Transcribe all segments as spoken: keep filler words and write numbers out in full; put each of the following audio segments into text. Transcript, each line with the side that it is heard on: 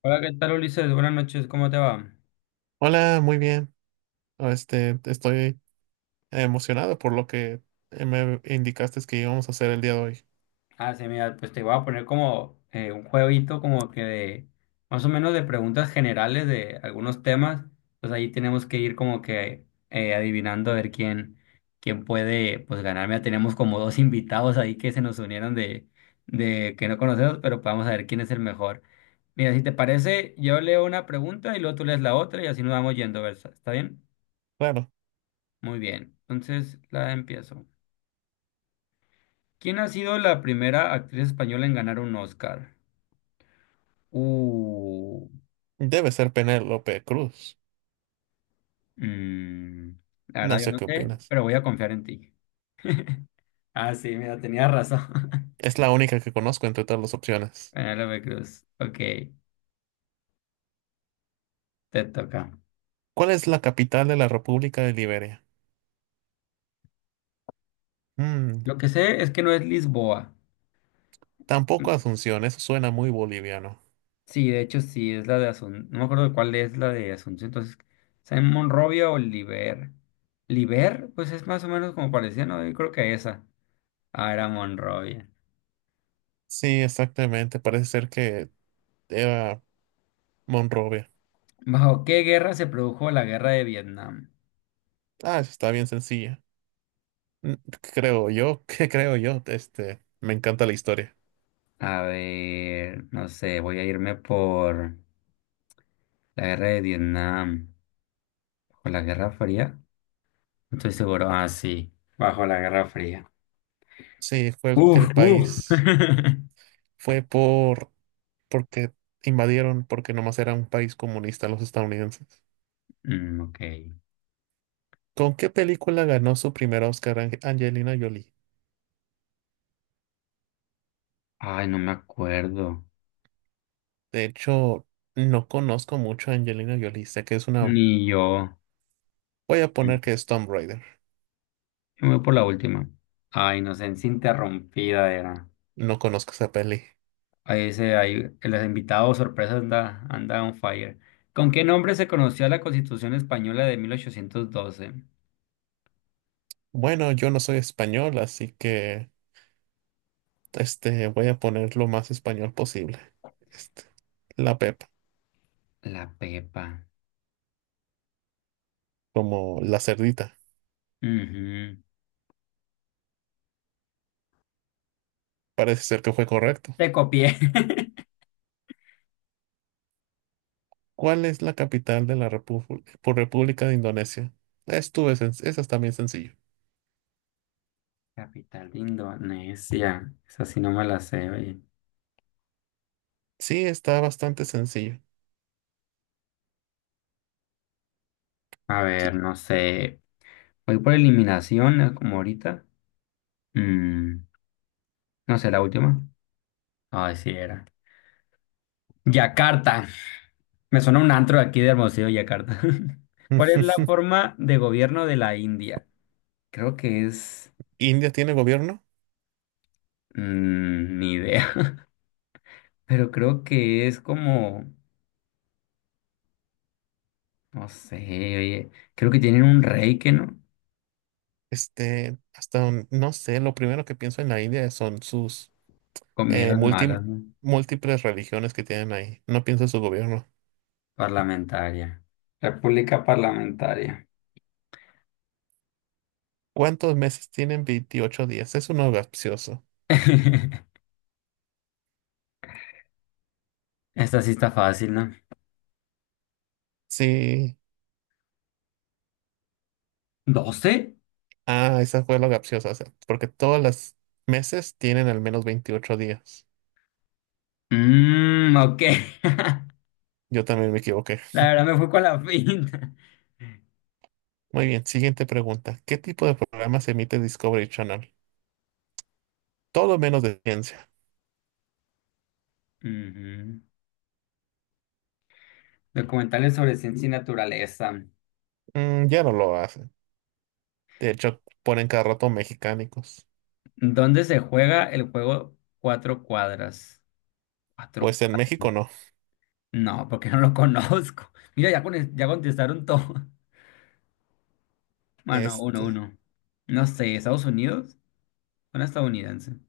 left: Hola, ¿qué tal Ulises? Buenas noches, ¿cómo te va?
right: Hola, muy bien. Este, estoy emocionado por lo que eh, me indicaste que íbamos a hacer el día de hoy.
left: Ah, sí, mira, pues te voy a poner como eh, un jueguito como que de más o menos de preguntas generales de algunos temas. Pues ahí tenemos que ir como que eh, adivinando a ver quién, quién puede pues ganar. Mira, tenemos como dos invitados ahí que se nos unieron de, de que no conocemos, pero pues vamos a ver quién es el mejor. Mira, si te parece, yo leo una pregunta y luego tú lees la otra y así nos vamos yendo, ¿verdad? ¿Está bien?
right: Claro,
left: Muy bien. Entonces la empiezo. ¿Quién ha sido la primera actriz española en ganar un Oscar? Uh,
right: debe ser Penélope Cruz.
left: mm, la
right: No
left: verdad yo
right: sé
left: no
right: qué
left: sé,
right: opinas.
left: pero voy a confiar en ti. Ah, sí, mira, tenía razón.
right: Es la única que conozco entre todas las opciones.
left: Penélope Cruz. Ok, te toca.
right: ¿Cuál es la capital de la República de Liberia? Mm,
left: Lo que sé es que no es Lisboa.
right: Tampoco Asunción, eso suena muy boliviano.
left: Sí, de hecho sí, es la de Asunción. No me acuerdo de cuál es la de Asunción. Entonces, ¿sea en Monrovia o Liber? Liber, pues es más o menos como parecía, ¿no? Yo creo que esa. Ah, era Monrovia.
right: Sí, exactamente, parece ser que era Monrovia.
left: ¿Bajo qué guerra se produjo la guerra de Vietnam?
right: Ah, eso está bien sencilla. Mm, Creo yo, que creo yo, este, me encanta la historia.
left: A ver, no sé, voy a irme por la guerra de Vietnam, o la Guerra Fría. No estoy seguro. Ah, sí, bajo la Guerra Fría.
right: Sí, fue
left: Uf,
right: el
left: uf.
right: país. Fue por porque invadieron, porque nomás era un país comunista los estadounidenses.
left: Mm, ok.
right: ¿Con qué película ganó su primer Oscar Ange- Angelina Jolie?
left: Ay, no me acuerdo.
right: De hecho, no conozco mucho a Angelina Jolie. Sé que es una...
left: Ni yo.
right: Voy a
left: Yo
right: poner que es Tomb Raider.
left: me voy por la última. Ah, inocencia interrumpida era.
right: No conozco esa peli.
left: Ahí dice, ahí, los invitados sorpresa anda, anda on fire. ¿Con qué nombre se conoció la Constitución Española de mil ochocientos doce?
right: Bueno, yo no soy español, así que este, voy a poner lo más español posible. Este, la Pepa,
left: La Pepa.
right: como la cerdita.
left: Ujú.
right: Parece ser que fue correcto.
left: Te copié.
right: ¿Cuál es la capital de la Repu- por República de Indonesia? Estuve, esa es también sencillo.
left: Capital de Indonesia. Esa sí no me la sé, oye.
right: Sí, está bastante sencillo.
left: A
right: I-
left: ver, no sé. Voy por eliminación, eh, como ahorita. Mm, no sé, la última. Ay, sí era. Yakarta. Me suena un antro de aquí de Hermosillo, Yakarta. ¿Cuál es la forma de gobierno de la India? Creo que es...
right: ¿India tiene gobierno?
left: mm, ni idea. Pero creo que es como... No sé, oye. Creo que tienen un rey que no. Con
right: Este, hasta un- no sé, lo primero que pienso en la India son sus eh,
left: Comidas
right: multi-
left: malas, ¿no?
right: múltiples religiones que tienen ahí. No pienso en su gobierno.
left: Parlamentaria. República Parlamentaria.
right: ¿Cuántos meses tienen veintiocho días? Es uno capcioso.
left: Esta sí está fácil, ¿no?
right: Sí,
left: ¿Doce?
right: ah, esa fue la capciosa, o sea, porque todos los meses tienen al menos veintiocho días.
left: Mmm, ok.
right: Yo también me equivoqué.
left: La verdad me fui con la finta.
right: Muy bien, siguiente pregunta. ¿Qué tipo de programas emite Discovery Channel? Todo menos de ciencia.
left: Ujú. Documentales sobre ciencia y naturaleza.
right: Mm, ya no lo hacen. De hecho, ponen cada rato mexicánicos.
left: ¿Dónde se juega el juego Cuatro Cuadras? Cuatro.
right: Pues en México
left: Cuadras.
right: no.
left: No, porque no lo conozco. Mira, ya, con- ya contestaron todo. Bueno, uno,
right: Este.
left: uno. No sé, ¿Estados Unidos? ¿Una estadounidense?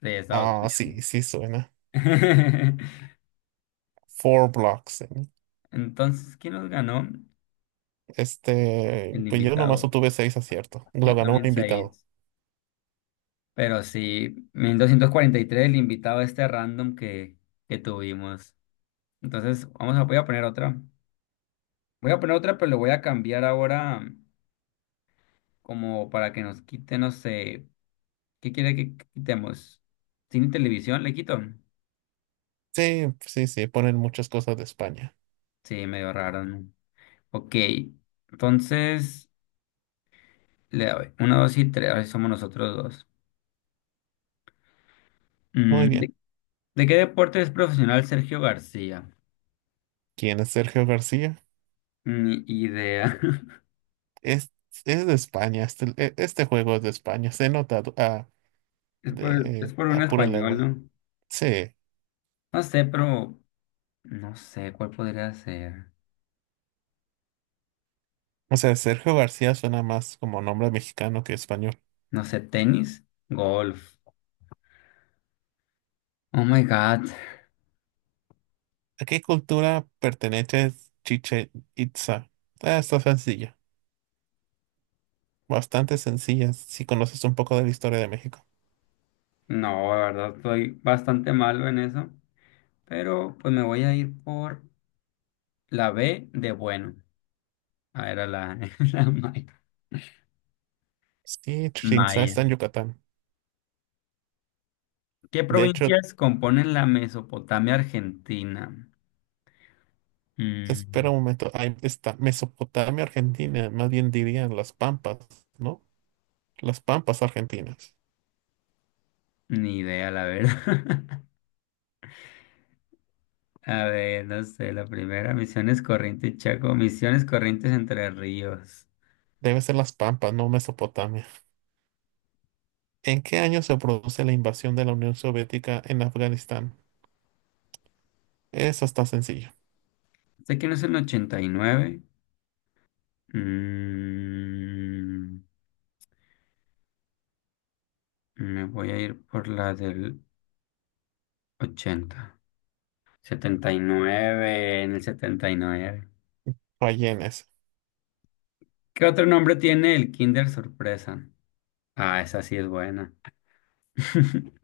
left: De Estados
right: Ah,
left: Unidos.
right: sí, sí suena. Four Blocks. ¿Eh?
left: Entonces, ¿quién los ganó?
right: Este.
left: El
right: Pues yo nomás
left: invitado,
right: obtuve seis aciertos. Lo
left: yo
right: ganó un
left: también
right: invitado.
left: seis. Pero sí, mil doscientos cuarenta y tres el invitado este random que, que tuvimos. Entonces, vamos a, voy a poner otra. Voy a poner otra, pero le voy a cambiar ahora como para que nos quite, no sé, ¿qué quiere que quitemos? ¿Cine y televisión le quito?
right: Sí, sí, sí. Ponen muchas cosas de España.
left: Sí, medio raro, ¿no? Ok, entonces, le doy. Uno, dos y tres, ahora sí somos nosotros dos.
right: Muy
left: Mm,
right: bien.
left: ¿de, de qué deporte es profesional Sergio García?
right: ¿Quién es Sergio García?
left: Ni idea.
right: Es, es de España. Este, e- este juego es de España. Se nota a, a-
left: Es por, es
right: de,
left: por
right: a
left: un
right: pura
left: español,
right: lengua.
left: ¿no?
right: Sí.
left: No sé, pero no sé cuál podría ser.
right: O sea, Sergio García suena más como nombre mexicano que español.
left: No sé, tenis, golf. Oh my God.
right: ¿A qué cultura pertenece Chichen Itza? Ah, está sencilla, bastante sencilla si conoces un poco de la historia de México.
left: No, la verdad estoy bastante malo en eso. Pero pues me voy a ir por la B de bueno. Ah, era la, la maya.
right: Sí, Chichen Itza
left: Maya.
right: está en Yucatán.
left: ¿Qué
right: De hecho,
left: provincias componen la Mesopotamia argentina? Mm,
right: espera un momento, ahí está Mesopotamia, Argentina, más bien dirían las Pampas, ¿no? Las Pampas argentinas.
left: ni idea, la verdad. A ver, no sé, la primera, Misiones Corrientes Chaco, Misiones Corrientes Entre Ríos.
right: Debe ser las Pampas, no Mesopotamia. ¿En qué año se produce la invasión de la Unión Soviética en Afganistán? Eso está sencillo.
left: Sé que no es el ochenta y nueve. Mm, me voy a ir por la del ochenta. Setenta y nueve, en el setenta y nueve.
right: Rellenes.
left: ¿Qué otro nombre tiene el Kinder Sorpresa? Ah, esa sí es buena.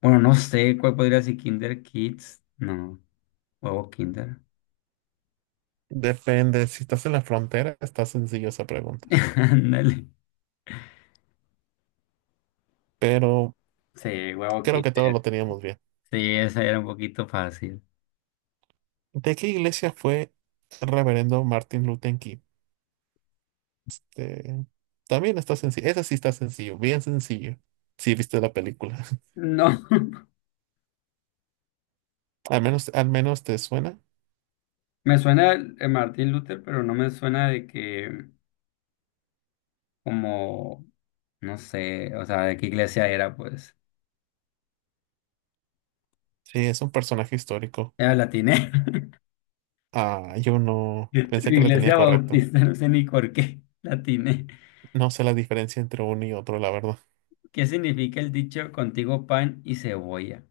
left: Bueno, no sé cuál podría ser Kinder Kids. No, huevo Kinder.
right: Depende, si estás en la frontera, está sencillo esa pregunta.
left: Ándale.
right: Pero
left: Sí, huevo
right: creo que todos
left: Kinder.
right: lo teníamos bien.
left: Sí, esa era un poquito fácil.
right: ¿De qué iglesia fue el reverendo Martin Luther King? De- También está sencillo. Esa sí está sencillo, bien sencillo. Si viste la película.
left: No,
right: Al menos, al menos te suena.
left: me suena el Martín Luther, pero no me suena de que como, no sé, o sea, de qué iglesia era, pues.
right: Sí, es un personaje histórico.
left: Era latiné.
right: Ah, yo no pensé que la tenía
left: Iglesia
right: correcta.
left: Bautista, no sé ni por qué. Latiné.
right: No sé la diferencia entre uno y otro, la verdad.
left: ¿Qué significa el dicho contigo pan y cebolla?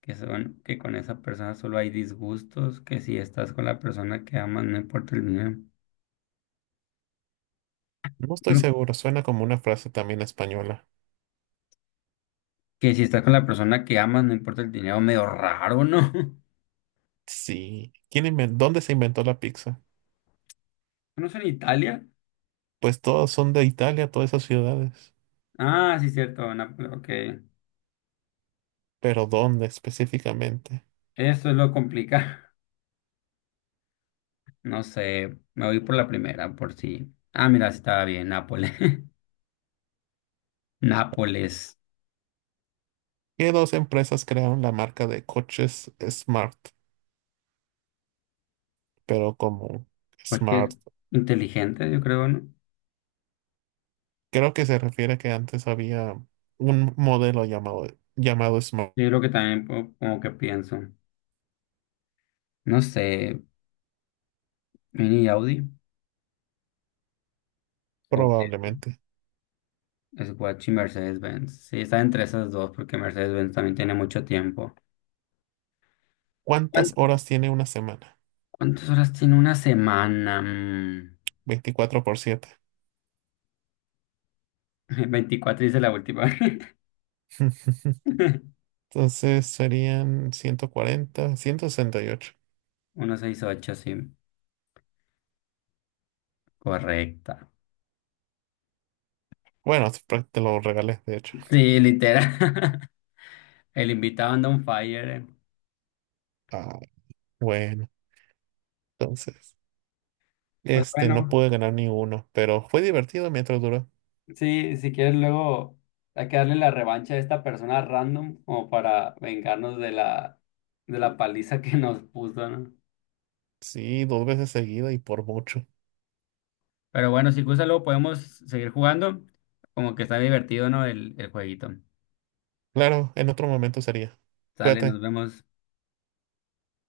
left: Que son que con esa persona solo hay disgustos, que si estás con la persona que amas, no importa el dinero.
right: No estoy
left: No,
right: seguro, suena como una frase también española.
left: que si estás con la persona que amas, no importa el dinero, medio raro, ¿no?
right: Sí. ¿Quién inven- ¿Dónde se inventó la pizza?
left: ¿No es en Italia?
right: Pues todas son de Italia, todas esas ciudades.
left: Ah, sí, cierto, Nápoles, ok.
right: Pero ¿dónde específicamente?
left: Eso es lo complicado. No sé, me voy por la primera, por si. Ah, mira, sí estaba bien, Nápoles. Nápoles.
right: ¿Qué dos empresas crearon la marca de coches Smart? Pero como
left: Coches
right: Smart,
left: inteligentes, yo creo, ¿no? Yo
right: creo que se refiere a que antes había un modelo llamado, llamado Smart,
left: creo que también po- como que pienso. No sé, Mini Audi o
right: probablemente.
left: Swatch y Mercedes-Benz. Sí, está entre esas dos porque Mercedes-Benz también tiene mucho tiempo. ¿Cuán-
right: ¿Cuántas horas tiene una semana?
left: ¿Cuántas horas tiene una semana? Mm,
right: Veinticuatro por siete.
left: veinticuatro dice la última.
right: Entonces serían ciento cuarenta, ciento sesenta y ocho.
left: ciento sesenta y ocho, sí. Correcta.
right: Bueno, es pra- te lo regalé, de hecho.
left: Sí, literal. El invitado anda on fire, eh.
right: Ah, bueno, entonces,
left: Pues
right: este, no
left: bueno,
right: pude ganar ni uno, pero fue divertido mientras duró.
left: sí, si quieres luego hay que darle la revancha a esta persona random como para vengarnos de la, de la paliza que nos puso, ¿no?
right: Sí, dos veces seguida y por mucho.
left: Pero bueno, si gusta, luego podemos seguir jugando. Como que está divertido, ¿no? El, el jueguito.
right: Claro, en otro momento sería.
left: Sale, nos
right: Cuídate.
left: vemos.